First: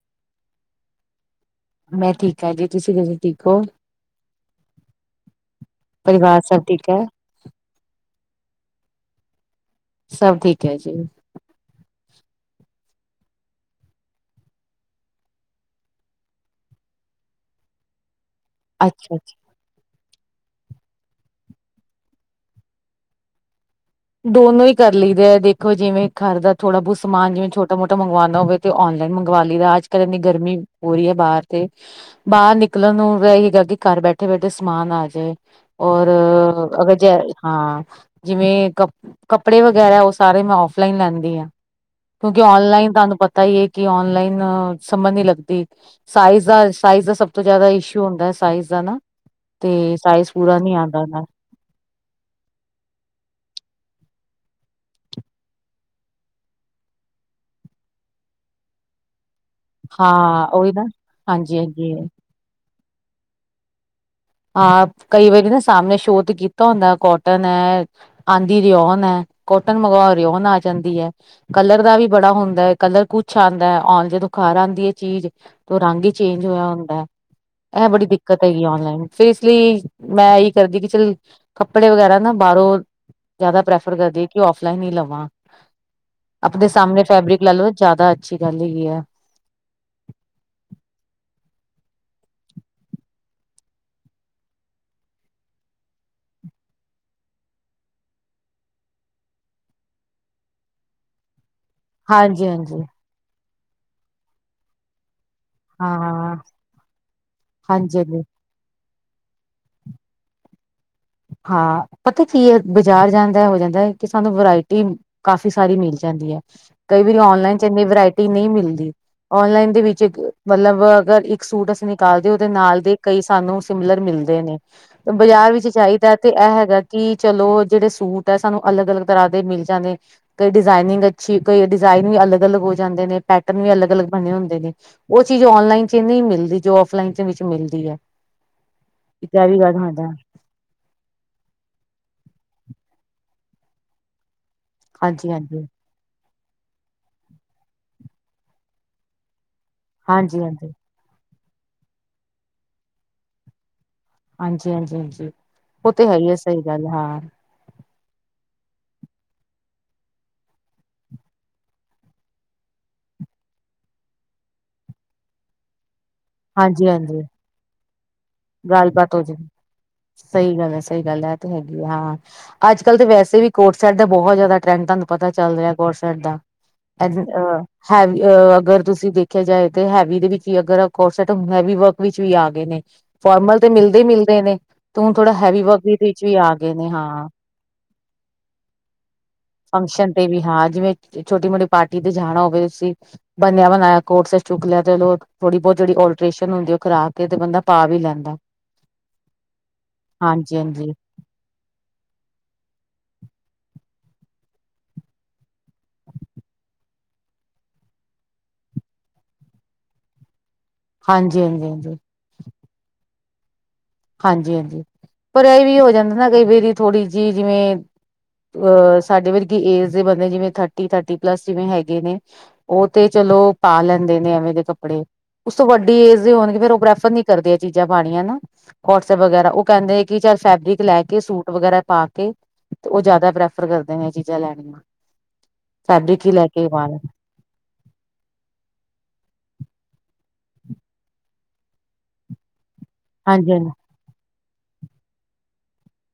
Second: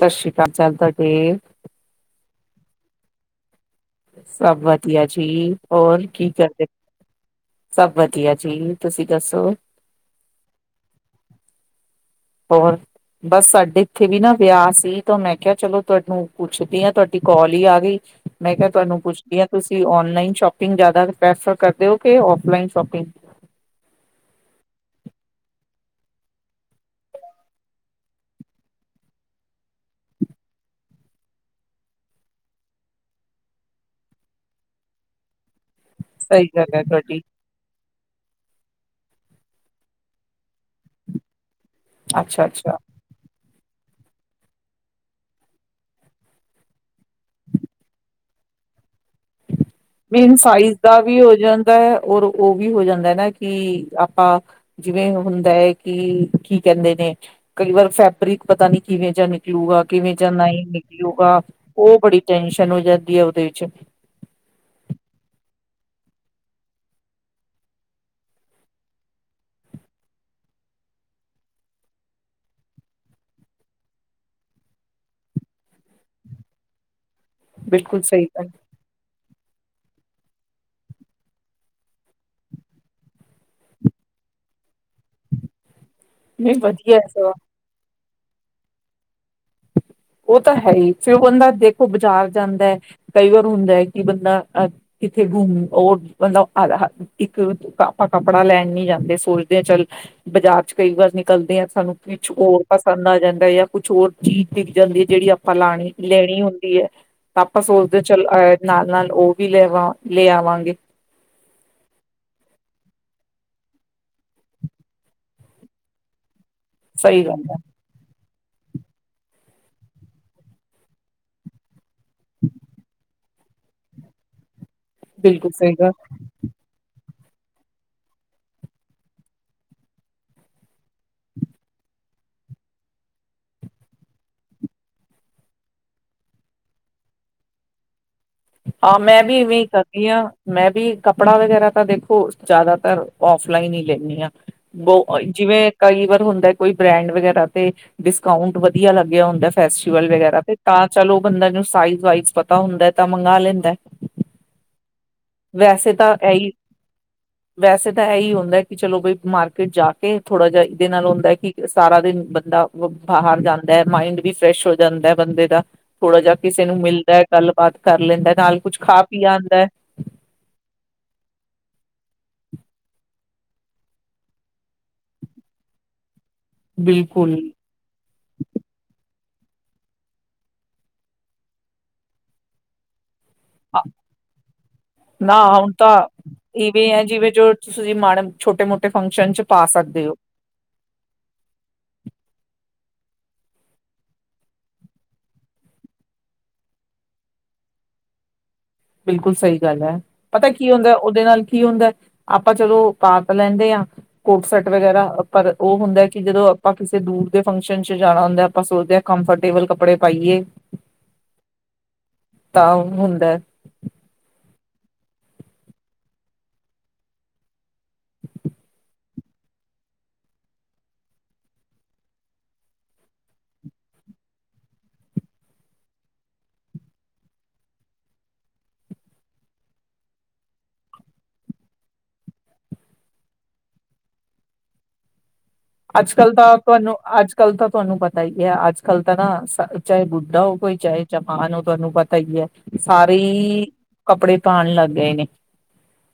ਸਤਿ ਸ਼੍ਰੀ ਅਕਾਲ ਚੱਲ ਤੁਹਾਡੇ ਮੈਂ ਠੀਕ ਹਾਂ ਜੀ ਤੁਸੀਂ ਤੁਸੀ ਠੀਕ ਹੋ। ਸਭ ਵਧੀਆ ਜੀ ਹੋਰ ਕੀ ਪਰਿਵਾਰ ਸਭ ਕਰਦੇ ਠੀਕ ਹੈ ਸਭ ਵਧੀਆ ਜੀ। ਤੁਸੀਂ ਦੱਸੋ? ਸਭ ਠੀਕ ਹੈ ਜੀ। ਹੋਰ ਬਸ ਸਾਡੇ ਇੱਥੇ ਵੀ ਨਾ ਵਿਆਹ ਸੀ ਤਾਂ ਮੈਂ ਕਿਹਾ ਚਲੋ ਤੁਹਾਨੂੰ ਪੁੱਛਦੀ ਹਾਂ ਤੁਹਾਡੀ ਕਾਲ ਹੀ ਆ ਗਈ। ਮੈਂ ਕਿਹਾ ਤੁਹਾਨੂੰ ਅੱਛਾ ਅੱਛਾ ਪੁੱਛਦੀ ਹਾਂ ਤੁਸੀਂ ਓਨਲ- ਲਾਇਨ ਸ਼ੋਪਿੰਗ ਜ਼ਿਆਦਾ ਪ੍ਰੈਫਰ ਕਰਦੇ ਹੋ ਕਿ ਔਫ ਲਾਈਨ ਸ਼ੋਪਿੰਗ ਦੋਨੋ ਹੀ ਕਰ ਲਈਦੇ ਦੇਖੋ ਜਿਵੇਂ ਘਰ ਦਾ ਥੋੜ੍ਹਾ ਬਹੁਤ ਸਮਾਨ ਜਿਵੇਂ ਛੋਟਾ ਮੋਟਾ ਮੰਗਵਾਉਣਾ ਹੋਵੇ ਤੇ ਔਨਲਾਈਨ ਮੰਗਵਾ ਲਈਦਾ ਅੱਜ ਕੱਲ ਇੰਨੀ ਗਰਮੀ ਹੋ ਰਹੀ ਹੈ ਬਾਹਰ ਤੇ ਬਾਹਰ ਨਿਕਲਣ ਨੂੰ ਤਾਂ ਹੈਗਾ ਕਿ ਘਰ ਬੈਠੇ ਬੈਠੇ ਸਮਾਨ ਆ ਜਾਏ। ਔਰ ਸਹੀ ਗੱਲ ਹੈ ਅਗਰ ਜੇ ਤੁਹਾਡੀ ਹਾਂ- ਜਿਵੇਂ ਕ- ਕੱਪੜੇ ਵਗੈਰਾ ਉਹ ਸਾਰੇ ਮੈ ਔਫ ਫਲਾਈਨ ਲੈਂਦੀ ਆ ਕਿਉਂਕਿ ਅੱਛਾ ਅੱਛਾ ਔਨਲਾਈਨ ਤੁਹਾਨੂੰ ਪਤਾ ਈ ਏ ਕੀ ਔਨਲਾਈਨ ਸਮਝ ਨੀ ਲੱਗਦੀ ਸਾਈਜ਼ ਦਾ ਸਾਈਜ਼ ਦਾ ਸਭ ਤੋਂ ਜ਼ਿਆਦਾ ਇਸ਼ੂ ਹੁੰਦਾ। ਸਾਈਜ਼ ਦਾ ਨਾ- ਤੇ ਮੇਨ ਪੂਰਾ ਨੀ ਸਾਈਜ਼ ਆਂਦਾ ਦਾ ਵੀ ਉਹਨਾਂ ਹੋ ਜਾਂਦਾ ਹੈ ਔਰ ਉਹ ਵੀ ਹੋ ਜਾਂਦਾ ਨਾ ਕਿ ਆਪਾਂ ਜਿਵੇਂ ਹੁੰਦਾ ਹੈ ਕਿ ਕੀ ਕਹਿੰਦੇ ਨੇ ਕਈ ਵਾਰ ਫੈਬਰਿਕ ਪਤਾ ਨੀ ਕਿਵੇਂ ਜਾਂ ਨਿ ਨਿਕਲੂਗਾ ਕਿਵੇਂ ਜਾਂ ਹਾਂ ਨਹੀਂ ਉਹੀ ਨਾ ਨਿਕਲੂਗਾ ਹਾਂਜੀ-ਹਾਂਜੀ ਉਹ ਬੜੀ ਟੈਨਸ਼ਨ ਹੋ ਜਾਂਦੀ ਹੈ ਉਹਦੇ ਵਿੱਚ ਹਾਂ ਕਈ ਵਾਰੀ ਨਾ ਸਾਹਮਣੇ ਸ਼ੋਅ ਤੇ ਕੀਤਾ ਹੁੰਦਾ ਕੋਟਨ ਐ ਆਂਦੀ ਰਿਓਨ ਹੈ। ਕੋਟਨ ਮੰਗਵਾਓ ਰਿਓਨ ਆ ਜਾਂਦੀ ਹੈ। ਕਲਰ ਦਾ ਵੀ ਬੜਾ ਹੁੰਦਾ ਹੈ ਕਲਰ ਕੁਛ ਆਉਂਦਾ ਹੈ ਜਦੋਂ ਘਰ ਆਉਂਦੀ ਹੈ ਚੀਜ਼ ਤਾਂ ਰੰਗ ਹੀ ਚੇਂਜ ਹੋਇਆ ਹੁੰਦਾ। ਇਹ ਬਿਲਕੁਲ ਬੜੀ ਸਹੀ ਦਿੱਕਤ ਗੱਲ ਹੈਗੀ ਔਨਲਾਈਨ ਫਿਰ ਇਸ ਲਈ ਮੈਂ ਇਹੀ ਕਰਦੀ ਕਿ ਚੱਲ ਕੱਪੜੇ ਵਗੈਰਾ ਨਾ ਬਾਹਰੋਂ ਜ਼ਿਆਦਾ ਪ੍ਰੈਫਰ ਕਰਦੀ ਕਿ ਔਫ਼ਲਾਈਨ ਹੀ ਲਵਾਂ ਨਹੀਂ ਆਪਣੇ ਵਧੀਆ ਸਾਹਮਣੇ ਹੈ ਸਗੋਂ ਫੈਬਰਿਕ ਲਾ ਲਓ ਜ਼ਿਆਦਾ ਅੱਛੀ ਗੱਲ ਹੈਗੀ ਆ ਉਹ ਤਾਂ ਹੈ ਹੀ ਫਿਰ ਉਹ ਬੰਦਾ ਦੇਖੋ ਬਾਜ਼ਾਰ ਜਾਂਦਾ ਹੈ ਕਈ ਵਾਰ ਹੁੰਦਾ ਹੈ ਕਿ ਬੰਦਾ ਕਿੱਥੇ ਘੁੰਮ ਉਹ ਬੰਦਾ ਇੱਕ ਆਪਾਂ ਕੱਪੜਾ ਲੈਣ ਨੀ ਜਾਂਦੇ ਸੋਚਦੇ ਆ ਚੱਲ ਬਾਜ਼ਾਰ ਚ ਕਈ ਵਾਰ ਨਿਕਲਦੇ ਆ ਸਾਨੂੰ ਕੁਛ ਹੋਰ ਹਾਂਜੀ-ਹਾਂਜੀ ਪਸੰਦ ਆ ਜਾਂਦਾ ਆ ਕੁਛ ਹੋਰ ਚੀਜ਼ ਜਾਂਦੀ ਹੈ ਜਿਹੜੀ ਆਪ ਆਪਾਂ ਲਾਉਣੀ ਹਾਂ ਲੈਣੀ ਹੁੰਦੀ ਹੈ ਤਾਂ ਆਪਾਂ ਸੋਚਦੇ ਹਾਂਜੀ-ਹਾਂਜੀ ਚਲ ਅਹ ਨਾਲ ਨਾਲ ਉਹ ਵੀ ਲੈਵ ਲੈ ਆਵਾਂਗੇ ਹਾਂ ਪਤਾ ਕੀ ਹੈ ਬਾਜ਼ਾਰ ਜਾਂਦਾ ਹੋ ਜਾਂਦਾ ਕਿ ਸਾਨੂੰ ਵਰਾਇਟੀ ਕਾਫ਼ੀ ਸਾਰੀ ਮਿਲ ਜਾਂਦੀ ਹੈ ਕਈ ਵਾਰੀ ਸਹੀ ਗੱਲ ਹੈ ਔਨਲਾਈਨ ਚ ਇੰਨੀ ਵਰਾਇਟੀ ਨਹੀਂ ਮਿਲਦੀ ਔਨਲਾਈਨ ਦੇ ਵਿੱਚ ਮਤਲਬ ਅਗਰ ਇੱਕ ਸੂਟ ਅਸੀਂ ਨੇ ਨਾਲਦੇ ਉਹਦੇ ਨਾਲ ਦੇ ਕਈ ਸਾਨੂੰ ਸਿਮਲਰ ਮਿਲਦੇ ਨੇ ਬਿਲਕੁਲ ਬਾਜ਼ਾਰ ਵਿੱਚ ਸਹੀ ਗੱਲ ਚਾਹੀਦਾ ਤੇ ਇਹ ਹੈਗਾ ਕਿ ਚਲੋ ਜੇੜੇ ਸੂਟ ਆ ਸਾਨੂ ਅਲਗ ਅਲਗ ਤਰ ਦੇ ਮਿਲ ਜਾਂਦੇ ਕਈ ਡਿਜ਼ਨਿੰਗ ਅੀ ਕਈ ਡਿਜ਼ਨ ਵੀ ਅਲਗ ਅਲਗ ਹੋ ਜਾਂਦੇ ਨੇ ਪੈਟਰ ਵੀ ਅਲਗ ਅਲਗ ਬਣੇ ਹੁੰਦੇ ਨੇ ਉਹ ਚੀਜ਼ ਆਨਲਾਈਨ ਚ ਨ ਮਿਲਦੀ ਜੋ ਆਫਲਾਈਨ ਮਿਲਦੀ ਆ ਹਾਂ ਮੈਂ ਵੀ ਇਵੇਂ ਹੀ ਕਰਦੀ ਹਾਂ ਮੈਂ ਵੀ ਕੱਪੜਾ ਵਗੈਰਾ ਤਾਂ ਦੇਖੋ ਜ਼ਿਆਦਾਤਰ ਔਫਲਾਈਨ ਹੀ ਲੈਂਦੀ ਹਾਂ ਬਹੁ ਹਾਂਜੀ ਹਾਂਜੀ ਜਿਵੇਂ ਕਈ ਵਾਰ ਹੁੰਦਾ ਕੋਈ ਬ੍ਰੈਂਡ ਵਗੈਰਾ ਤੇ ਡਿਸਕਾਊਂਟ ਵਧੀਆ ਲੱਗਿਆ ਹੁੰਦਾ ਫੈਸਟੀਵਲ ਹਾਂਜੀ ਵਗੈਰਾ ਤੇ ਹਾਂਜੀ। ਤਾਂ ਚਲੋ ਬੰਦਾ ਨੂੰ ਸਾਈਜ਼ ਵਾਈਜ਼ ਪਤਾ ਹੁੰਦਾ ਹੈ ਤਾਂ ਮੰਗਵਾ ਲੈਂਦਾ ਹਾਂਜੀ ਹਾਂਜੀ ਹਾਂਜੀ ਉਹ ਵੈਸੇ ਤੇ ਤਾਂ ਹੈ ਹੀ ਆ ਇਹੀ ਸਹੀ ਗੱਲ ਹਾਂ ਵੈਸੇ ਤਾਂ ਇਹੀ ਹੁੰਦਾ ਚਲੋ ਬਈ ਮਾਰਕੀਟ ਜਾ ਕੇ ਥੋੜਾ ਜਾ ਇਹਦੇ ਨਾਲ ਹੁੰਦਾ ਕਿ ਸਾਰਾ ਦਿਨ ਬੰਦਾ ਬਾਹਰ ਜਾਂਦਾ ਹੈ ਮਾਇਡ ਵੀ ਫਰੈਸ਼ ਹੋ ਜਾਂਦਾ ਬੰਦੇ ਦਾ ਥੋੜਾ ਜਾਹਾ ਕਿਸੇ ਨੂੰ ਮਿਲਦਾ ਹੈ ਗੱਲਬਾਤ ਕਰ ਲੈਂਦਾ ਨਾਲ ਕੁਛ ਗੱਲ ਖਾ ਬਾਾਤ ਪੀ ਹੋ ਜਾਵੇ ਆਉਂਦਾ ਹੈ। ਸਹੀ ਗੱਲ ਹੈ ਸਹੀ ਗੱਲ ਐ ਤੇ ਹੈਗੀ ਆ ਹਾਂ ਅੱਜ ਕੱਲ੍ਹ ਤਾਂ ਵੈਸੇ ਵੀ ਕੋਟਸੈਟ ਦਾ ਬਹੁਤ ਜ਼ਿਆਦਾ ਟਰੈਂਡ ਤੁਹਾਨੂੰ ਪਤਾ ਚੱਲ ਰਿਹਾ ਕੋਟਸੈਟ ਦਾ ਬਿਲਕੁਲ ਹੈਵ ਅਗਰ ਤੁਸੀਂ ਦੇਖ ਦੇਖਿਆ ਜਾਏ ਤੇ ਹੈਵੀ ਦੇ ਵਿੱਚ ਵੀ ਅਗਰ ਕੋਰਸਟ ਹੈਵੀ ਵਰਕ ਵਿੱਚ ਵੀ ਆ ਗਏ ਨੇ ਫੋਰਮਲ ਤੇ ਮਿਲਦੇ ਹੀ ਮਿਲਦੇ ਨੇ ਤੇ ਹੁਣ ਥੋੜਾ ਨਾ ਹੈਵੀ ਹੁਣ ਵਰਕ ਵਿੱਚ ਵੀ ਆ ਗਏ ਨੇ ਹਾਂ ਤੁ ਮਾੜ ਛੋਟੇ ਮੋਟੇ ਫੰਕ ਫੰਕਸ਼ਨ ਤੇ ਵੀ ਹਾਂ ਜਿਵੇਂ ਛੋਟੀ ਮੋਟੀ ਪਾਰਟੀ ਤੇ ਜਾਣਾ ਹੋਵੇ ਤੁਸੀਂ ਬਨਿਆ ਬਣਾਇਆ ਕੋਟਸ ਚੁੱਕ ਲਿਆ ਤੇ ਥੋੜੀ ਬਹੁਤ ਜਿਹੜੀ ਅਲਟ੍ਰੇਸ਼ਨ ਹੁੰਦੀ ਉਹ ਕਰਾ ਕੇ ਤੇ ਬੰਦਾ ਪਾ ਵੀ ਲੈਂਦਾ ਬਿਲਕੁਲ ਸਹੀ ਗੱਲ ਐ, ਪਤਾ ਹਾਂਜੀ ਕੀ ਹਾਂਜੀ, ਹੁੰਦੈ ਉਹਦੇ ਨਾਲ ਕੀ ਹੁੰਦੈ ਅਪਾਂ ਚਲੋ ਪਾ ਤ ਲੈਂਦੇ ਆ ਕੋਟ ਸੈਟ ਵਗੈਰਾ ਪਰ ਔ ਹੁੰਦੈ ਕਿ ਜਦੋਂ ਅਪਾਂ ਕਿਸੇ ਦੂਰ ਦੇ ਫੰਕਸ਼ਨ ਚ ਜਾਣਾ ਹੁੰਦੈ ਅਪਾਂ ਸੋਚਦੇ ਆਂ ਕੰਫਰਟੇਬਲ ਕੱਪੜੇ ਪਾਈਏ। ਹਾਂਜੀ ਹਾਂਜੀ ਹਾਂਜੀ। ਤਾਂ ਔ ਹੁੰਦੈ। ਹਾਂਜੀ ਹਾਂਜੀ, ਪਰ ਐ ਵੀ ਹੋ ਜਾਂਦੈ ਨਾ ਕਈ ਵਰੀ ਥੋੜ੍ਹੀ ਜੀ ਜਿਵੇਂ, ਅਹ ਸਾਡੇ ਵਰਗੀ ਏਜ ਦੇ ਬੰਦੇ ਜਿਵੇਂ ਥਰਟੀ ਥਰਟੀ ਪਲੱਸ ਜਿਵੇਂ ਹੈਗੇ ਨੇ ਔ ਤੇ ਚਲੋ ਪਾ ਲੈਂਦੇ ਨੇ ਐਵੇਂ ਦੇ ਕੱਪੜੇ ਉਸ ਤੋਂ ਵੱਡੀ ਏਜ ਦੇ ਹੋਣਗੇ ਫੇਰ ਔ ਪ੍ਰੈਫਰ ਨੀ ਕਰਦੇ ਐ ਚੀਜ਼ਾਂ ਪਾਣੀਆਂ ਨਾ। ਕੋਟਸੈਪ ਵਗੈਰਾ ਔ ਕੈੰਦੇ ਏ ਕਿ ਚੱਲ ਫੈਬਰਿਕ ਲੈ ਕੇ ਸੂਟ ਵਗੈਰਾ ਪਾ ਕੇ ਤੇ ਔ ਜੈਦਾ ਪ੍ਰੈਫਰ ਕਰਦੇ ਨੇ ਐ ਚੀਜ਼ਾਂ ਲੈਣੀਆਂ। ਫੈਬਰਿਕ ਹੀ ਅੱਜ-ਕੱਲ ਲੈ ਤਾਂ ਕੇ ਪਾ ਤੁਹਾਨੂੰ ਲੈਣ ਅੱਜ-ਕੱਲ ਤਾਂ ਤੁਹਾਨੂੰ ਪਤਾ ਹੀ ਐ ਅੱਜ-ਕੱਲ ਤਾਂ ਨਾ ਸ ਚਾਹੇ ਬੁੱਢਾ ਹੋ ਕੋਈ ਜਵਾਨ ਹੋਵੇ ਤੁਹਾਨੂੰ ਪਤਾ ਹੀ ਐ। ਸਾਰੇ ਹਾਂਜੀ ਈ ਹਾਂਜੀ ਕੱਪੜੇ ਪਾਣ ਲੱਗ ਗਏ ਨੇ।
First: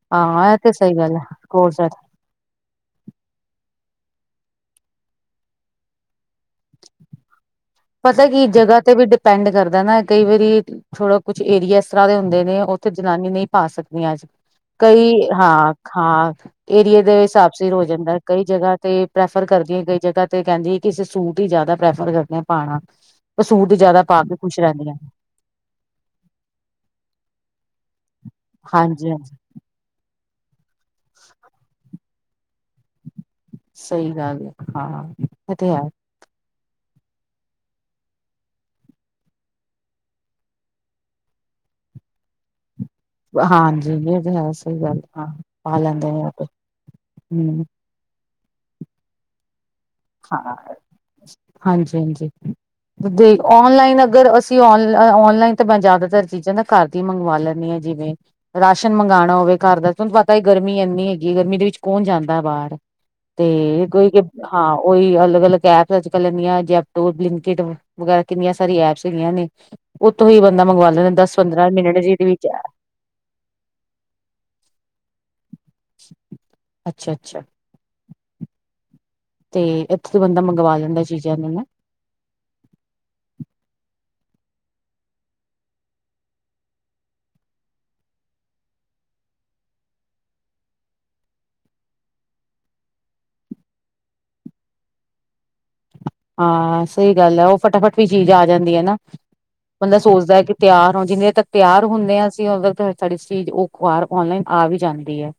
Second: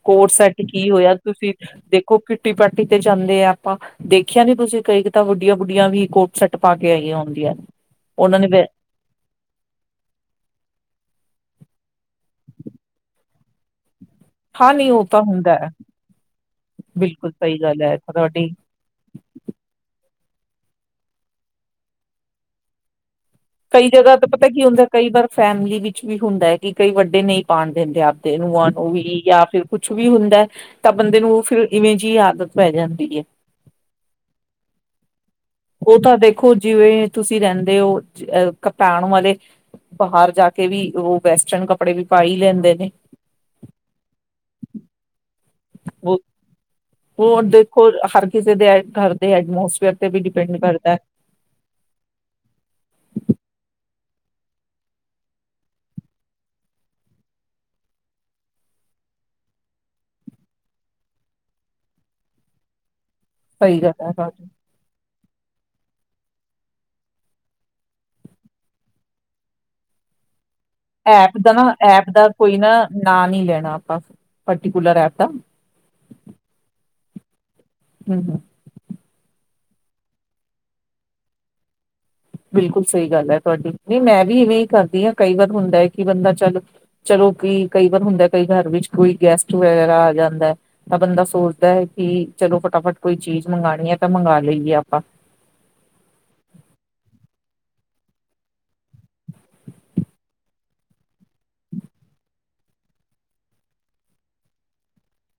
ਕੋਡ ਹਾਂ ਸੈਟ ਇਹ ਤੇ ਕੀ ਸਹੀ ਹੋਇਆ, ਗੱਲ ਹੈ ਤੁਸੀਂ ਕੋਟ ਸੈਟ ਦੇਖੋ ਕਿਟੀ ਪਰਟੀ ਤੇ ਜਾਂਦੇ ਆ। ਆਪਾਂ ਦੇਖਦੇ ਆਂ ਦੇਖਿਆ ਨੀ ਤੁਸੀਂ ਕਈ ਤਾਂ ਵੱਡੀਆਂ ਬੂੱਡੀਆਂ ਵੀ ਕੋ ਪਤੈ ਕੀ ਨੇ ਵ ਜਗ੍ਹਾ ਤੇ ਵੀ ਡਿਪੈਂਡ ਕਰਦੈ ਨਾ ਕਈ ਵਾਰੀ ਥੋੜਾ ਕੁਛ ਏਰੀਆ ਸ ਤਰ੍ਹਾਂ ਦੇ ਹੁੰਦੇ ਨੇ ਉਥੇ ਜਨਾਨੀ ਨਹੀਂ ਪਾ ਸਕ ਨੀ ਹਾਂ ਨਹੀਂ ਉਹ ਆਸਕ--ਕਈ ਤਾਂ ਹੁੰਦਾ ਹੈ ਹਾਂ ਹਾਂ ਏਰੀਏ ਦੇ ਬਿਲਕੁਲ ਸਾਬ ਸਹੀ ਸਿਰ ਗੱਲ ਹੋ ਹੈ ਜਾਂਦੈ, ਕਈ ਤੁਹਾਡੀ ਜਗ੍ਹਾ ਤੇ ਪ੍ਰੈਫਰ ਕਰਦੀਆਂ ਕਈ ਜਗ੍ਹਾ ਤੇ ਕਹਿੰਦੀ ਏ ਕਿਸੇ ਸੂਟ ਵੀ ਜਿਆਦਾ ਪ੍ਰੈਫਰ ਕਰਦੇ ਨੇ ਪਾਉਣਾ ਉਹ ਸੂਟ ਕਈ ਜ਼ਿਆਦਾ ਜਗ੍ਹਾ ਪਾ ਤੇ ਕੇ ਪਤੈ ਖੁਸ਼ ਕੀ ਹੁੰਦੈ ਰਹਿੰਦੀਆਂ ਕਈ ਵਾਰ ਫੈਮਲੀ ਵਿੱਚ ਵੀ ਹੁੰਦਾ ਏ, ਕਿ ਕਈ ਵੱਡੇ ਨਹੀਂ ਪਾਣ ਦਿੰਦੇ ਆਪਦੇ ਨੂੰਹਾ ਆਪ ਦੀ ਹਾਂਜੀ ਹੀ ਹਾਂਜੀ ਯਾ ਫਿਰ ਕੁਛ ਵੀ ਹੁੰਦੈ। ਹਅ। ਤਾਂ ਬੰਦੇ ਨੂੰ ਔ ਫਿਰ ਇਵੇਂ ਜੀ ਈ ਆਦਤ ਪੈ ਜਾਂਦੀ ਏ। ਸਹੀ ਗੱਲ ਐ, ਹਾਂ‌। ਇਹ ਤਾਂ ਹੈ ਏ ਤੁਸੀਂ ਰਹਿੰਦੇ ਹੋ ਕਪਾਣ ਵਾਲੇ ਬਾਹਰ ਜਾ ਕੇ ਵੀ ਉਹ ਵੈਸਟਰਨ ਕੱਪੜੇ ਵੀ ਪਾ ਹੀ ਲੈਂਦੇ ਨੇ ਹਾਂਜੀ ਏ ਤੇ ਹੈ, ਸਹੀ ਗੱਲ, ਹਾਂ‌। ਹੋਰ, ਹੋਣ ਹਮ ਦੇਖੋ ਹਰ ਕਿਸੇ ਦੇ ਘਰ ਦੇ ਹੈਡਮੋਸ ਹਾਂ, ਹਾਂਜੀ ਹਾਂਜੀ ਦੇ ਔਨਲਾਈਨ ਅਗ ਅਗਰ ਅਸੀਂ ਔਨਲਾਈਨ ਤੋ ਮੈਂ ਜੈਦਾਤਰ ਚੀਜ਼ਾਂ ਨਾ ਘਰ ਦੀ ਮੰਗਵਾ ਲੈਂਣੀ ਆਂ, ਜਿਵੇਂ ਰਾਸ਼ਨ ਮੰਗਾਣਾ ਹੋਵੇ ਘਰ ਦਾ ਤਵੈਨ ਪਤਾ ਈ ਗਰਮੀ ਐਨੀ ਹੈਗੀ ਏ ਗਰਮੀ ਦੇ ਵਿੱਚ ਕੌਣ ਜਾਂਦੈ ਬਾਰ। ਸਹੀ ਤੇ ਗੱਲ ਕੋਈ ਹੈ ਗਿਬ ਤੁਹਾਡੀ ਨਾ ਉਹੀ ਅਲਗ ਅਲ ਗੈਪ ਪੈ ਗਈ ਐ ਬਲਿੰਕ ਕਿਡ ਵਗੈਰਾ ਬੰਦਾ ਮੰਗਵਾ ਲੈਂਦਾ ਦਸ ਐਪ ਦਾ ਨਾ ਪੰਦਰਾਂ ਮਿੰਟ ਐਪ ਜਿਹਦੇ ਦਾ ਵਿੱਚ ਕੋਈ ਨਾ ਨਾਂ ਨੀ ਲੈਣਾ ਅਪਾਂ ਪਰਟੀਕੂਲਰ ਐਪ ਦਾ। ਅੱਛਾ ਅੱਛਾ। ਹੂੰ ਹੂੰ। ਤੇ ਐਥੇ ਤੇ ਬੰਦਾ ਮੰਗਵਾ ਲਿੰਦੈ ਚੀਜ਼ਾਂ ਨੂੰ ਨਾ। ਬਿਲਕੁਲ ਸਹੀ ਗੱਲ ਐ ਤੁਵਾਡੀ, ਨਹੀਂ ਮੈਂ ਵੀ ਇਵੇਂ ਈ ਕਰਦੀ ਆਂ ਕਈ ਵਾਰ ਹੁੰਦਾ ਏ ਕਿ ਬੰਦਾ ਚੱਲ ਚਲੋ ਕੀ ਕਈ ਵਾਰ ਹੁੰਦਾ ਕਈ ਘਰ ਵਿੱਚ ਕੋਈ ਗੈਸਟ ਵਗੈਰਾ ਆ ਜਾਂਦਾ ਹੈ ਤਾਂ ਬੰਦਾ ਸੋਚਦਾ ਐ ਕਿ ਚਲੋ ਫਟਾਫਟ ਕੋਈ ਚੀਜ਼ ਮੰਗਾਣੀ ਐ ਤਾਂ ਮੰਗਾ ਲਈ ਏ ਆਪਾਂ। ਹਾਂ ਸਹੀ ਗੱਲ ਹੈ ਉਹ ਫਟਾਫਟ ਵੀ ਚੀਜ਼ ਆ ਜਾਂਦੀ ਹੈ ਨਾ ਬੰਦਾ ਸੋਚਦਾ ਕਿ ਤਿਆਰ ਹੋ ਜਿੰਨਨੀ ਤੱਕ ਤਿਆਰ ਹੁੰਦੇ ਆ ਅਸੀਂ ਉਦ ਤ ਸਾਡੀ ਚੀਜ਼ ਉਹ ਬਾਹਰ ਔਨਲਾਈਨ ਆ ਵੀ ਜਾਂਦੀ ਹੈ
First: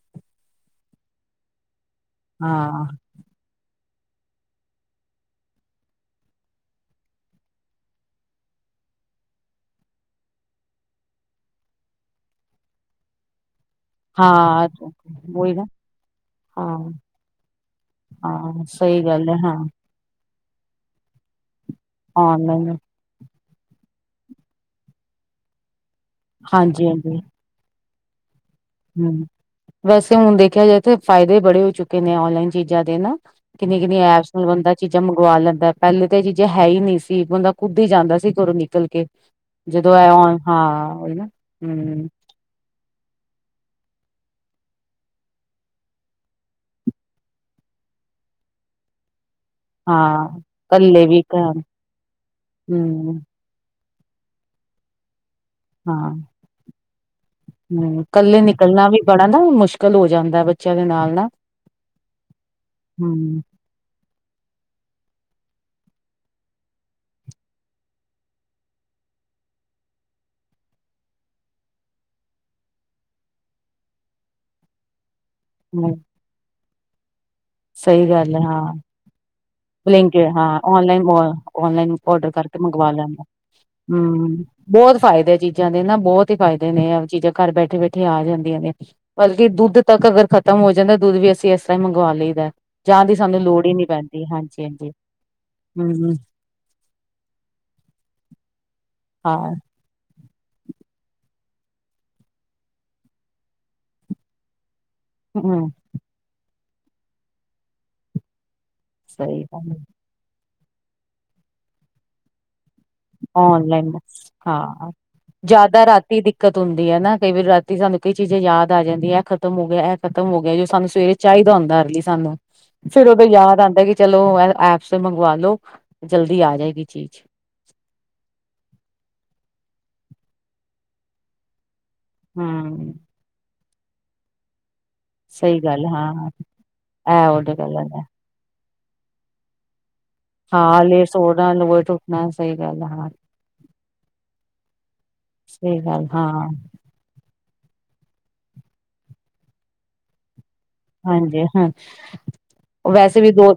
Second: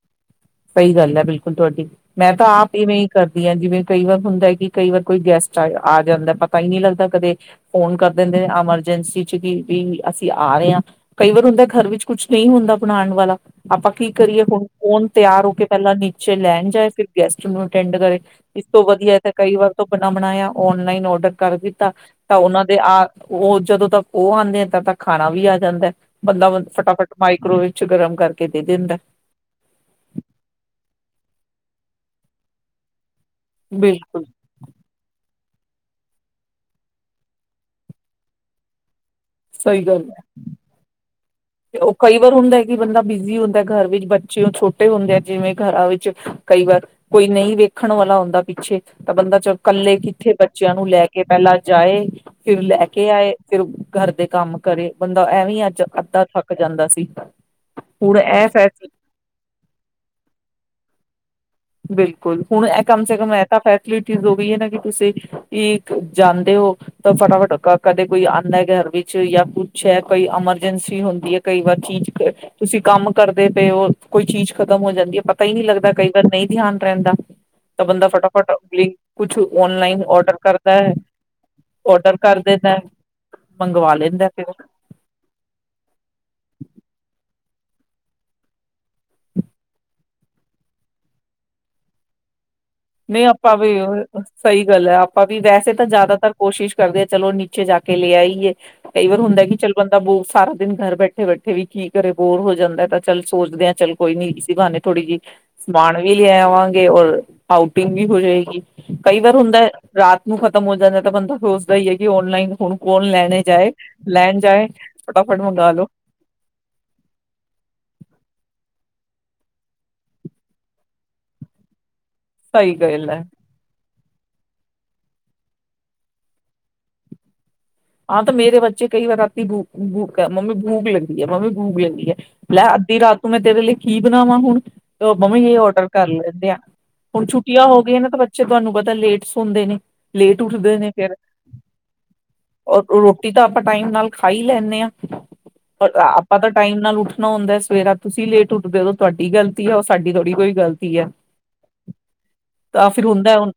ਸਹੀ ਗੱਲ ਹੈ ਬਿਲਕੁਲ ਤੁਹਾਡੀ ਮੈਂ ਤਾਂ ਆਪ ਹਾਂ ਇਵੇਂ ਹੀ ਕਰਦੀ ਹਾਂ ਜਿਵੇਂ ਕਈ ਵਾਰ ਹੁੰਦਾ ਕਿ ਕਈ ਵਾਰ ਕੋਈ ਗੈਸਟ ਆ ਜਾਂਦਾ ਪਤਾ ਹੀ ਨਹੀਂ ਲੱਗਦਾ ਕਦੇ ਫੋਨ ਕਰ ਦਿੰਦੇ ਐਮਰਜੈਂਸੀ ਚ ਕਿ ਵੀ ਅਸੀਂ ਆ ਰਹੇ ਹਾਂ ਕਈ ਵਾਰ ਹੁੰਦਾ ਘਰ ਵਿੱਚ ਕੁਛ ਨਹੀਂ ਹੁੰਦਾ ਬਣਾਉਣ ਵਾਲਾ ਆਪਾਂ ਕੀ ਕਰੀਏ ਹੁਣ ਹਾਂ ਫਨ ਤਿਆਰ ਹੋ ਉਹੀ ਨਾ ਕੇ ਪਹਿਲਾਂ ਨੀਚੇ ਹਾਂ ਲੈਣ ਜਾਏ ਫਿਰ ਗੈਸਟ ਨੂੰ ਅਟੈਂਡ ਕਰੇ ਇਸ ਹਾਂ ਤੋਂ ਸਹੀ ਵਧੀਆ ਗੱਲ ਤਾਂ ਹੈ ਕਈ ਹਾਂ ਵਾਰ ਤੋਂ ਬ ਬਣਾਇਆ ਓਨਲਾਈਨ ਔਡਰ ਕਰਕੇ ਤਾਂ ਉਹਨਾਂ ਔਨਲਾਈਨ ਦੇ ਆ ਉਹ ਜਦੋਂ ਤੱਕ ਉਹ ਆਉਂਦੇ ਆ ਤਾਂ ਤ ਖਾਣਾ ਵੀ ਆ ਜਾਂਦਾ ਬੰਦਾ ਫਟਾਫਟ ਹਾਂਜੀ-ਹਾਂਜੀ ਮਾਈਕਰੋਏ ਗਰਮ ਕਰਕੇ ਕਿਤੇ ਦਿੰਦਾ ਤੇ ਹੁਣ ਦੇਖਿਆ ਜਾਏ ਤੇ ਫਾਇਦੇ ਬੜੇ ਹੋ ਚੁੱਕੇ ਨੇ ਨਲਾਈਨ ਚੀਜ਼ਾਂ ਦੇ ਨਾ ਕਿੰਨੀਆਂ ਕਿੰਨੀਆਂ ਬਿਲਕੁਲ ਐਪਸ ਨਾਲ ਬੰਦਾ ਚੀਜ਼ਾਂ ਮੰਗਵਾ ਲੈਂਦਾ ਪਹਿਲੇ ਤਾਂ ਇਹ ਚੀਜ਼ਾਂ ਹੈ ਹੀ ਨਹੀਂ ਸੀ ਬੰਦਾ ਕੁੱਦ ਹੀ ਜਾਂਦਾ ਸੀ ਘਰੋਂ ਨਿਕਲ ਕੇ ਜਦੋਂ ਐ ਹਾਂ ਨਾ ਤੇ ਉਹ ਹੂੰ ਕਈ ਵਾਰ ਹੁੰਦਾ ਹੈ ਕਿ ਬੰਦਾ ਬਿ ਹੁੰਦਾ ਘਰ ਵਿੱਚ ਬੱਚੇਓ ਛੋਟੇ ਹੁੰਦੇ ਆ ਜਿਵੇਂ ਘਰਾਂ ਵਿੱਚ ਕਈ ਵਾਰ ਕੋਈ ਨਹੀਂ ਵੇਖਣ ਵਾਲਾ ਹੁੰਦਾ ਪਿੱਛੇ ਤਾਂ ਬੰਦਾ ਇਕੱਲੇ ਕਿੱਥੇ ਹਾਂ ਬੱਚਿਆਂ ਨੂੰ ਲੈ ਕੱਲੇ ਵੀ ਕੇ ਪਹਿਲਾਂ ਘਰ ਜਾਏ ਫਿਰ ਲੈ ਕੇ ਹੂੰ ਆਏ ਫਿਰ ਘਰ ਦੇ ਕੰਮ ਕਰੇ ਬੰ ਐਵੇਂ ਅੱਜ ਅੱਧਾ ਜਾਂਦਾ ਸੀ ਹਮ ਹੁਣ ਕੱਲੇ ਇਹ ਫੈਸ ਨਿਕਲਣਾ ਵੀ ਬੜਾ ਨਾ ਮੁਸ਼ਕਿਲ ਹੋ ਜਾਂਦਾ ਬੱਚਿਆਂ ਨਾਲ ਨਾ ਬਿਲਕੁਲ ਹੁਣ ਇਹ ਕਮ ਸੇ ਕਮ ਹੂੰ ਐ ਤਾਂ ਫੈਸ ਚ ਵੀ ਹੈ ਨਾ ਕਿ ਤੁਸੀਂ ਜਾਂਦੇ ਹੋ ਤਾਂ ਫਟਾਫਟ ਕਦੇ ਕੋਈ ਆਉਂਦਾ ਘਰ ਵਿੱਚ ਜਾਂ ਕੁੱਛ ਹੈ ਕੋਈ ਐਮਰਜੈਂਸੀ ਹੁੰਦੀ ਹੈ ਕਈ ਵਾਰ ਚੀਜ਼ ਤੁਸੀਂ ਕੰਮ ਕਰਦੇ ਪਏ ਹੋ ਕੋਈ ਚੀਜ਼ ਖਤਮ ਹੋ ਜਾਂਦੀ ਹੈ ਤਾਂਈ ਨੀ ਲੱਗਦਾ ਹੂੰ ਕਈ ਨਹੀਂ ਧਿਆਨ ਰਹਿੰਦਾ ਤਾਂ ਬੰਦਾ ਫਟਾਫਟ ਬ ਪੁਛੂ ਲਿੰਕ ਹਾਂ ਨਲਾਈਨ ਨਲਾਈਨ ਔਡਰ ਕਰ ਕਰਕੇ ਦਿੰਦਾ ਮੰਗਵਾ ਲੈਂਦਾ ਮੰਗਵਾ ਲੈਂਦਾ ਹਮ ਫਿਰ ਬਹੁਤ ਫਾਇਦੇ ਆ ਚੀਜ਼ਾਂ ਦੇ ਨਾ ਬਹੁਤ ਹੀ ਫਾਇਦੇ ਨੇ ਚੀਜ਼ਾਂ ਘਰ ਬੈਠੇ ਬੈਠੇ ਆ ਜਾਂਦੀਆਂ ਨੇ ਬਲਕਿ ਦੁੱਧ ਤੱਕ ਅਗਰ ਖਤਮ ਹੋ ਜਾਂਦਾ ਦੁੱਧ ਵੀ ਅਸੀਂ ਇਸ ਤਰ੍ਹਾਂ ਹੀ ਮੰਗਵਾ ਲਈਦਾ ਜਾਣ ਦੀ ਨਹੀਂ ਸਾਨੂੰ ਆਪਾਂ ਲੋੜ ਹੀ ਵੀ ਨੀ ਉਹ ਪੈਂਦੀ ਹਾਂਜੀ ਸਹੀ ਗੱਲ ਹਾਂਜੀ ਹੈ ਆਪਾਂ ਵੀ ਵੈਸੇ ਤਾਂ ਹਮ ਜ਼ਿਆਦਾਤਰ ਕੋਸ਼ਿਸ਼ ਕਰਦੇ ਹਾਂ ਚਲੋ ਨੀਚੇ ਜਾ ਕੇ ਲੈ ਆਈਏ ਕਈ ਵਾਰ ਹੁੰਦਾ ਹਾਂ ਕਿ ਚੱਲ ਬੰਦਾ ਬ ਸਾਰਾ ਦਿਨ ਘਰ ਬੈਠੇ ਬੈਠੇ ਵੀ ਕੀ ਕਰੇ ਬੋਰ ਹੋ ਜਾਂਦਾ ਤਾਂ ਚੱਲ ਸੋਚਦੇ ਆ ਚੱਲ ਕੋਈ ਨੀ ਸੀ ਬਹਾਨੇ ਥੋੜੀ ਜਹੀ ਹਮ ਸਮਾਣ ਵੀ ਲੈ ਆਵਾਂ ਗੇ [unintelligible] ਆਊਟਿੰਗ ਵੀ ਹੋ ਜਾਏਗੀ। ਕਈ ਵਾਰ ਸਹੀ ਹੁੰਦਾ ਗੱਲ ਰਾਤ ਨੂੰ ਖਤ ਖ਼ਤਮ ਹੋ ਜਾਂਦਾ ਤਾਂ ਬੰਦਾ ਸੋਚਦਾ ਹੀ ਹੈ ਕਿ ਔਨਲਾਈਨ ਹੁਣ ਕੌਣ ਲੈਣੇ ਜਾਏ ਆਨਲਾਈਨ ਲੈਣ ਜਾਏ ਹਾਂ ਫਟਾਫਟ ਮੰਗਵਾ ਜਿਆਦਾ ਲੋ ਰਾਤੀ ਦਿੱਕਤ ਹੁੰਦੀ ਹੈ ਨਾ ਕਈ ਵਾਰੀ ਰਾਤੀ ਸਾਨੂੰ ਕਈ ਚੀਜ਼ ਯਾਦ ਆ ਜਾਂਦੀ ਇਹ ਖਤਮ ਹੋ ਗਿਆ। ਇਹ ਖਤਮ ਹੋ ਗਿਆ। ਜੋ ਸਾਨੂੰ ਸਵੇਰੇ ਚਾਹੀਦਾ ਹੁੰਦਾ ਅਰਲੀ ਸਾਨੂੰ ਸਹੀ ਫੇਰ ਗੱਲ ਹੈ ਉਦੋਂ ਯਾਦ ਆਉਂਦਾ ਕਿ ਚਲੋ ਐਪਸ ਤੋਂ ਮੰਗਵਾ ਲੋ ਜਲਦੀ ਆ ਜਾਏਗੀ ਚੀਜ਼ ਹਾਂ ਤੇ ਮੇਰੇ ਬੱਚੇ ਕਈ ਵਾਰ ਰਾਤੀ ਭੂੂ ਮੰਮੀ ਭੂਖ ਲਗੀ ਹੈ। ਮੰਮੀ ਭੂਖ ਹੈ। ਲੈ ਹਮ ਅੱਧੀ ਰਾਤ ਨੂੰ ਮੈਂ ਤੇਰੇ ਲਈ ਕੀ ਬਣਾਵਾਂ ਹੁਣ ਤੇ ਉਹ ਮੰਮੀ ਇਹ ਸਹੀ ਗੱਲ ਔਡਰ ਕਰ ਹਾਂ ਲੈਂਦੇ ਆਂ ਹੁਣ ਇਹ ਛੁੱਟ ਉਹਦੇ ਗੱਲ ਹੋ ਗਈ ਹੈ ਨਾ ਤਾਂ ਬੱਚੇ ਤੁਹਾਨੂੰ ਪਤਾ ਲੇਟ ਸੋਂਦੇ ਨੇ ਲੇਟ ਉੱਠਦੇ ਹਾਂ ਨੇ ਲੇਟ ਫੇਰ ਸੋਨਾ ਲੇਟ ਉੱਠਣਾ ਸਹੀ ਔਰ ਗੱਲ ਹਾਂ ਰੋਟੀ ਤਾਂ ਆਪਾਂ ਟਾਈਮ ਨਾਲ ਖਾ ਹੀ ਲੈਂਦੇ ਹਾਂ। ਸਹੀ ਗੱਲ ਹਾਂ ਆਪਾਂ ਤਾਂ ਟਾਈਮ ਨਾਲ ਉੱਠਣਾ ਹੁੰਦਾ। ਸਵੇਰਾ ਤੁਸੀਂ ਲੇਟ ਉੱਠਦੇ ਓਦੋਂ ਤੁਹਾਡੀ ਗਲਤੀ ਹੈ ਉਹ ਸਾਡੀ ਥੋੜੀ ਕੋਈ ਗ਼ਲਤੀ ਹੈ ਹਾਂਜੀ ਹਾਂ ਤਾਂ ਫਿਰ ਵੈਸੇ ਵੀ ਹੁੰਦਾ ਦੋ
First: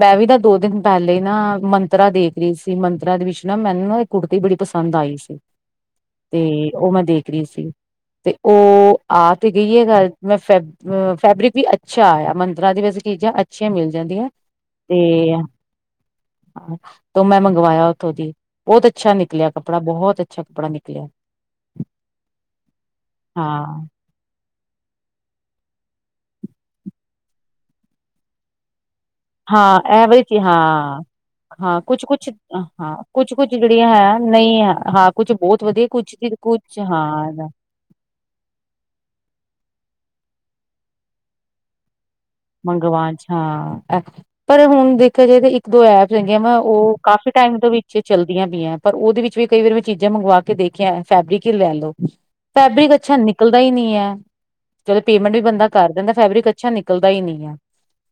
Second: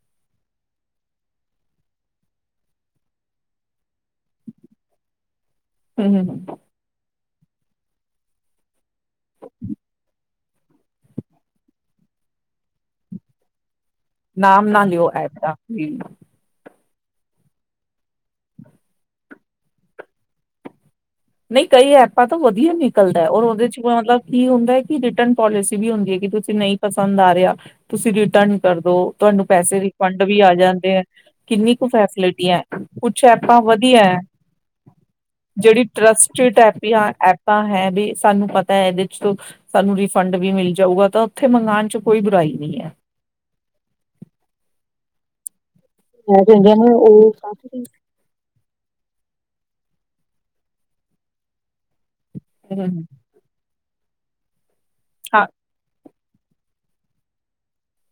ਮੈਂ ਵੀ ਤਾਂ ਦੋ ਦਿਨ ਪਹਿਲੇ ਹੀ ਨਾ ਮੰਥ ਮੰਤਰਾਂ ਦੇਖ ਰਹੀ ਸੀ। ਮੰਤਰਾਂ ਦੇ ਵਿੱਚ ਨਾ ਮੈਨੂੰ ਕੁੜਤੀ ਬੜੀ ਪਸੰਦ ਆਈ ਸੀ। ਤੇ ਹਮ ਉਹ ਮੈਂ ਦੇਖ ਰੀ ਸੀ ਤੇ ਉਹ ਆ ਤੇ ਗਈ ਹੈ ਗੱਲ ਮੈਂ ਫੈਬ ਫੈਬਰਿਕ ਵੀ ਅੱਛਾ ਆਇਆ ਮੰਤਰਾਂ ਦੀ ਵੈਸ ਚੀਜ਼ਾਂ ਅੱਛੀਆਂ ਮਿਲਦੀਆਂ। ਨਾਮ ਨਾ ਲਓ ਐਡ ਦਾ ਤ ਮੈਂ ਮੰਗਵਾਇਆ ਉੱਥੋਂ ਦੀ ਬਹੁਤ ਅੱਛਾ ਨਿਕਲਿਆ ਕੱਪੜਾ ਬਹੁਤ ਅੱਛਾ ਕੱਪੜਾ ਨਿਕਲਿਆ ਨਹੀਂ ਕਈ ਐਪਾਂ ਤਾਂ ਵਧੀਆ ਨਿਕਲਦਾ ਔਰ ਉਹਦੇ ਚ ਹਾਂ ਮਤਲਬ ਕੀ ਹੁੰਦਾ ਹੈ ਕਿ ਰਿਟਰਨ ਪੋਲਿਸੀ ਵੀ ਹੁੰਦੀ ਹੈ ਕਿ ਤੁਸੀਂ ਨਹੀਂ ਪਸੰਦ ਆ ਰਿਹਾ ਤੁਸੀਂ ਰਿਟਰਨ ਕਰਦੋ ਤੁਹਾਨੂੰ ਹਾਂ ਪੈਸੇ ਰਿਫੰਡ ਐਵਰੇ ਵੀ ਆ ਜਾਂਦੇ ਹਾਂ ਹੈ ਕਿੰਨੀ ਹਾਂ ਕੁ ਕੁਛ ਕੁਛ ਫੈਸਿਲਿਟੀ ਹੈ ਹਾਂ ਕੁਛ ਕੁਛ ਐਪਾਂ ਜਿਹੜੀਆਂ ਵਧੀਆ ਹੈ ਨਹੀਂ ਹੈ ਹਾਂ ਕੁਛ ਬਹੁਤ ਵਧੀਆ ਕੁਛ ਸਟ੍ਰੀਟ ਕੁਛ ਐਪ ਹਾਂ ਐਪਾਂ ਹੈ ਵੀ ਸਾਨੂੰ ਪਤਾ ਹੈ। ਇਹਦੇ ਚ ਸਾਨੂੰ ਰਿਫੰਡ ਵੀ ਮਿਲ ਜਾਊਗਾ ਤਾਂ ਉੱਥੇ ਮੰਗਾਨ ਚ ਕੋਈ ਬੁਰਾਈ ਨਹੀਂ ਹੈ ਮੰਗਵਾ ਚ ਹਾਂ ਪਰ ਹੁਣ ਦੇਖ ਜੇ ਇੱਕ ਦੋ ਐਪਸ ਹੈਗੀਆਂ ਮੈਂ ਵਾ ਕਹਿੰਦੀ ਆ ਨਾ ਉਹ ਕਾਫੀ ਟਾਈਮ ਤੋਂ ਵੀ ਵਿੱਚ ਚੱਲਦੀਆਂ ਪਈ ਹੈ। ਪਰ ਉਹਦੇ ਵਿੱਚ ਵੀ ਕਈ ਵਾਰ ਮੈਂ ਚੀਜ਼ਾਂ ਮੰਗਵਾ ਕੇ ਦੇਖਿਆ ਫੈਬਰਿਕ ਹੀ ਲੈ ਲੋ ਫੈਬਰਿਕ ਹਮ ਅੱਛਾ ਨਿਕਲਦਾ ਹੀ ਨਹੀ ਕਯਾ ਜਦੋਂ ਪੇਮੈਂਟ ਹਾਂ ਵੀ ਬੰਦਾ ਕਰ ਦਿੰਦਾ ਫੈਬਿਕ ਅੱਛਾ ਨਿਕਦਾ ਪ ਹੀ ਨਹੀਂ ਹੈ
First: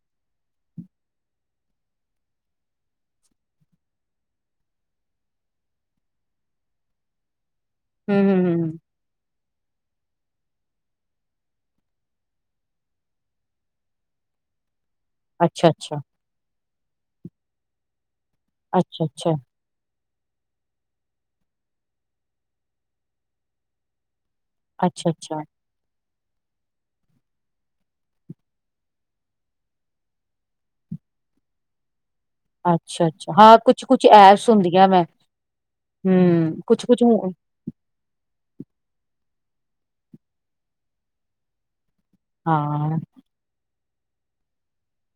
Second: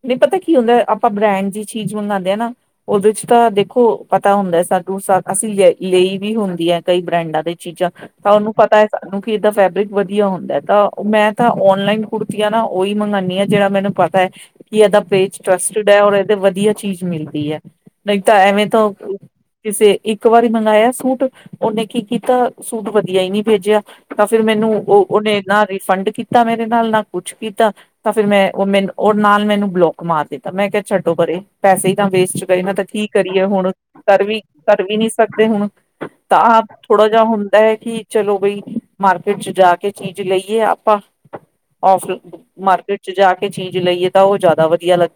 ਨਹੀਂ ਪਤਾ ਕੀ ਹੁੰਦਾ ਆਪਾਂ ਬ੍ਰਾਂਡ ਦੀ ਚੀਜ਼ ਮੰਗਵਾਦੇ ਆ ਨਾ ਉਹਦੇ ਚ ਤਾਂ ਦੇਖੋ ਪਤਾ ਹੁੰਦਾ ਸਾਨੂੰ ਅਸੀਂ ਲ ਲਈ ਵੀ ਹੁੰਦੀ ਆ ਕਈ ਬ੍ਰਾਂਡਾਂ ਦੇ ਚੀਜ਼ਾਂ ਤਾਂ ਉਹਨੂੰ ਹੂੰ-ਹੂੰ-ਹੂੰ ਪਤਾ ਹੈ, ਸਾਨੂੰ ਇਹਦਾ ਫੈਬਰਿਕ ਵਧੀਆ ਹੁੰਦਾ ਹੈ, ਤਾਂ ਮੈਂ ਤਾਂ ਓਨਲਾਈਨ ਕੁੜਤੀਆਂ ਨਾ ਉਹੀ ਮੰਗਉਂਦੀ ਹਾਂ ਜਿਹੜਾ ਮੈਨੂੰ ਪਤਾ ਹੈ ਕਿ ਇਹਦਾ ਪੇਜ ਟਸਟਡ ਹੈ, ਅੱਛਾ-ਅੱਛਾ ਔਰ ਇਹਦੇ ਵਧੀਆ ਚੀਜ਼ ਮਿਲਦੀ ਹੈ ਨਹੀਂ ਤਾਂ ਐਵੇਂ ਤੋਂ ਅੱਛਾ-ਅੱਛਾ ਕਿਸੇ ਇੱਕ ਇੱਕ ਵਾਰੀ ਮੰਗਾਇਆ ਸੂਟ ਉਹਨੇ ਕੀ ਕੀਤਾ ਸੂਟ ਵਧੀਆ ਹੀ ਨਹੀਂ ਭੇਜਿਆ ਤਾਂ ਫੇਰ ਮੈਨੂੰ ਉਹ ਉਹਨੇ ਅੱਛਾ-ਅੱਛਾ ਰਿਫੰਡ ਕੀ ਕੀਤਾ ਮੇਰੇ ਨਾਲ ਨਾ ਕੁਛ ਕੀਤਾ ਤਾਂ ਫੇਰ ਮੈਂ ਉਹ ਮੈਨੂੰ ਉਹ ਨਾਲ ਮੈਨੂੰ ਬਲੋਕ ਮਾਰ ਦਿੱਤਾ ਮੈਂ ਕਿਹਾ ਛੱਡੋ ਪਰਰੇ ਪੈਸੇ ਦਾਂ ਵੇਸਟ ਗਏ ਨਾ ਤਾਂ ਕੀ ਅੱਛਾ-ਅੱਛਾ ਕਰੀਏ ਹਾਂ ਹੁਣ ਕੁਛ-ਕੁਛ ਕਰ ਵੀ ਐਪਸ ਕਰ ਹੁੰਦੀਆਂ ਵੀ ਮੈਂ ਨਹੀ ਸਕਦੇ ਹੁਣ ਤਾਂ ਹੂੰ ਆਹ ਕੁਛ-ਕੁਛ ਥੋੜਾ ਜਿ ਹੁੰਦਾ ਹੈ ਕਿ ਚਲੋ ਬਈ ਮਾਰਕੀਟ ਚ ਜਾ ਕੇ ਚੀਜ਼ ਲਈਏ ਆਪਾਂ ਓਫ਼ ਹਾਂ ਮਾਰਕੀਟ ਚ ਜਾ ਕੇ ਚੀਂ ਜ ਲਈਏ ਤਾਂ ਉਹ ਜ਼ਿਆਦਾ ਵਧੀਆ ਲੱਗ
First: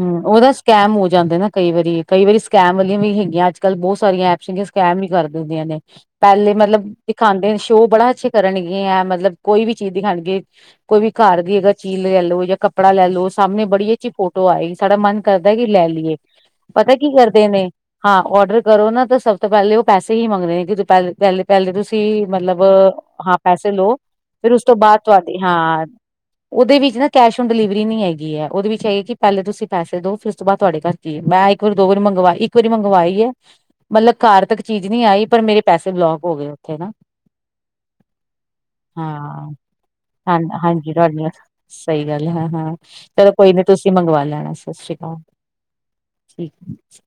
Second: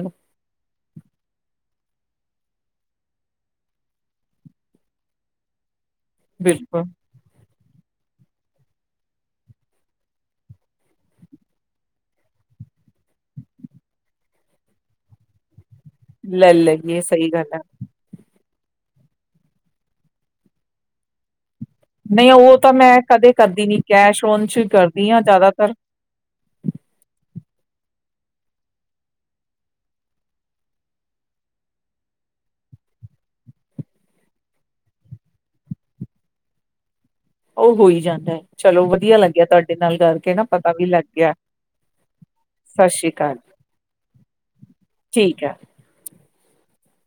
ਹਮ ਉਹਦਾ ਸਕੈਮ ਹੋ ਜਾਂਦੇ ਨਾ ਕਈ ਵਾਰੀ ਕਈ ਵਾਰੀ ਸਕੈਮ ਵੀ ਹੈਗੀਆਂ ਅੱਜ ਕੱਲ੍ਹ ਬਹੁਤ ਸਾਰੀਆਂ ਐਪਸਗੀਆਂ ਸਕੈਮ ਵੀ ਕਰਦੇ ਹੁੰਦੀਆਂ ਨੇ ਪਹਿਲੇ ਬਿਲਕੁਲ ਮਤਲਬ ਦਿਖਾਉਂਦੇ ਨੇ ਸ਼ੋਅ ਬੜਾ ਅੱਛੇ ਕਰਨਗ ਹੈ ਮਤਲਬ ਕੋਈ ਵੀ ਚੀਜ਼ ਦਿਖਾਣਗੇ ਕੋਈ ਵੀ ਘਰ ਦੀ ਅਗਰ ਚੀਜ਼ ਲੈ ਲੋ ਜਾਂ ਕੱਪੜਾ ਲੈ ਲੋ ਸਾਹਮਣੇ ਬੜੀ ਅੱਛੀ ਫੋਟੋ ਆਈ ਸਾਡਾ ਮਨ ਕਰਦਾ ਕਿ ਲੈ ਲਈਏ ਲੈ ਪਤਾ ਲਈਏ ਕੀ ਸਹੀ ਗੱਲ ਕਰਦੇ ਹੈ ਨੇ ਹਾਂ ਔਡਰ ਕਰੋ ਨਾ ਤਾਂ ਸਭ ਤੋਂ ਪਹਿਲੇ ਉਹ ਪੈਸੇ ਹੀ ਮੰਗਦੇ ਨੇ ਕਿ ਪਹਿ ਪਹਿ ਪਹਿਲੇ ਤੁਸੀਂ ਨਹੀਂ ਉਹ ਮਤਲਬ ਤਾਂ ਮੈਂ ਕਦੇ ਹਾਂ ਕਰਦੀ ਪੈਸੇ ਨੀ ਲਓ ਕੈਸ਼ ਓਨ ਫੇਰ ਉਸ ਚ ਤੋਂ ਬਾਅਦ ਕਰਦੀ ਤੁਹਾਡੇ ਜ਼ਿਆਦਾਤਰ ਹਾਂ ਉਹਦੇ ਵਿੱਚ ਨਾ ਕੈਸ਼ ਓਨ ਡਿਲੀਵ ਨੀ ਹੈਗੀ ਹੈ ਉਹਦੇ ਵਿੱਚ ਹੈਗੇ ਕਿ ਪਹਿਲੇ ਤੁਸੀਂ ਪੈਸੇ ਦੋ ਫਿਰ ਉਸ ਤੋਂ ਬਾਅਦ ਤੁਹਾਡੇ ਘਰ ਚ ਮੈਂ ਇੱਕ ਵਾਰੀ ਦੋ ਵਾਰੀ ਮੰਗਵਾਈ ਇੱਕ ਵਾਰੀ ਮੰਗਵਾਈ ਹੈ, ਮਤਲਬ ਕਾਰ ਤੱਕ ਚੀਜ਼ ਨਹੀਂੀ ਆਈ ਪਰ ਮੇਰੇ ਪੈਸੇ ਬਲੋਕ ਹੋ ਗਏ ਉੱਥੇ ਉਹ ਹੋਈ ਜਾਂਦਾ ਹੈ, ਚਲੋ ਹਾਂ ਵਧੀਆ ਲੱਗਿਆ ਤੁਹਾਡੇ ਨਾਲ ਕਰਕੇ ਹਾਂ ਨਾ ਪਤਾ ਵੀ ਹਾਂਜੀ ਲੱਗ ਤੁਹਾਡੀ ਗਿਆ, ਸਹੀ ਗੱਲ ਹਾਂ ਹਾਂ ਸਤਿ ਸ੍ਰੀ ਚਲੋ ਅਕਾਲ ਕੋਈ ਨੀ ਤੁਸੀਂ ਮੰਗਵਾ ਲੈਣਾ ਸਤਿ ਸ੍ਰੀ ਅਕਾਲ ਠੀਕ ਹੈ ਠੀਕ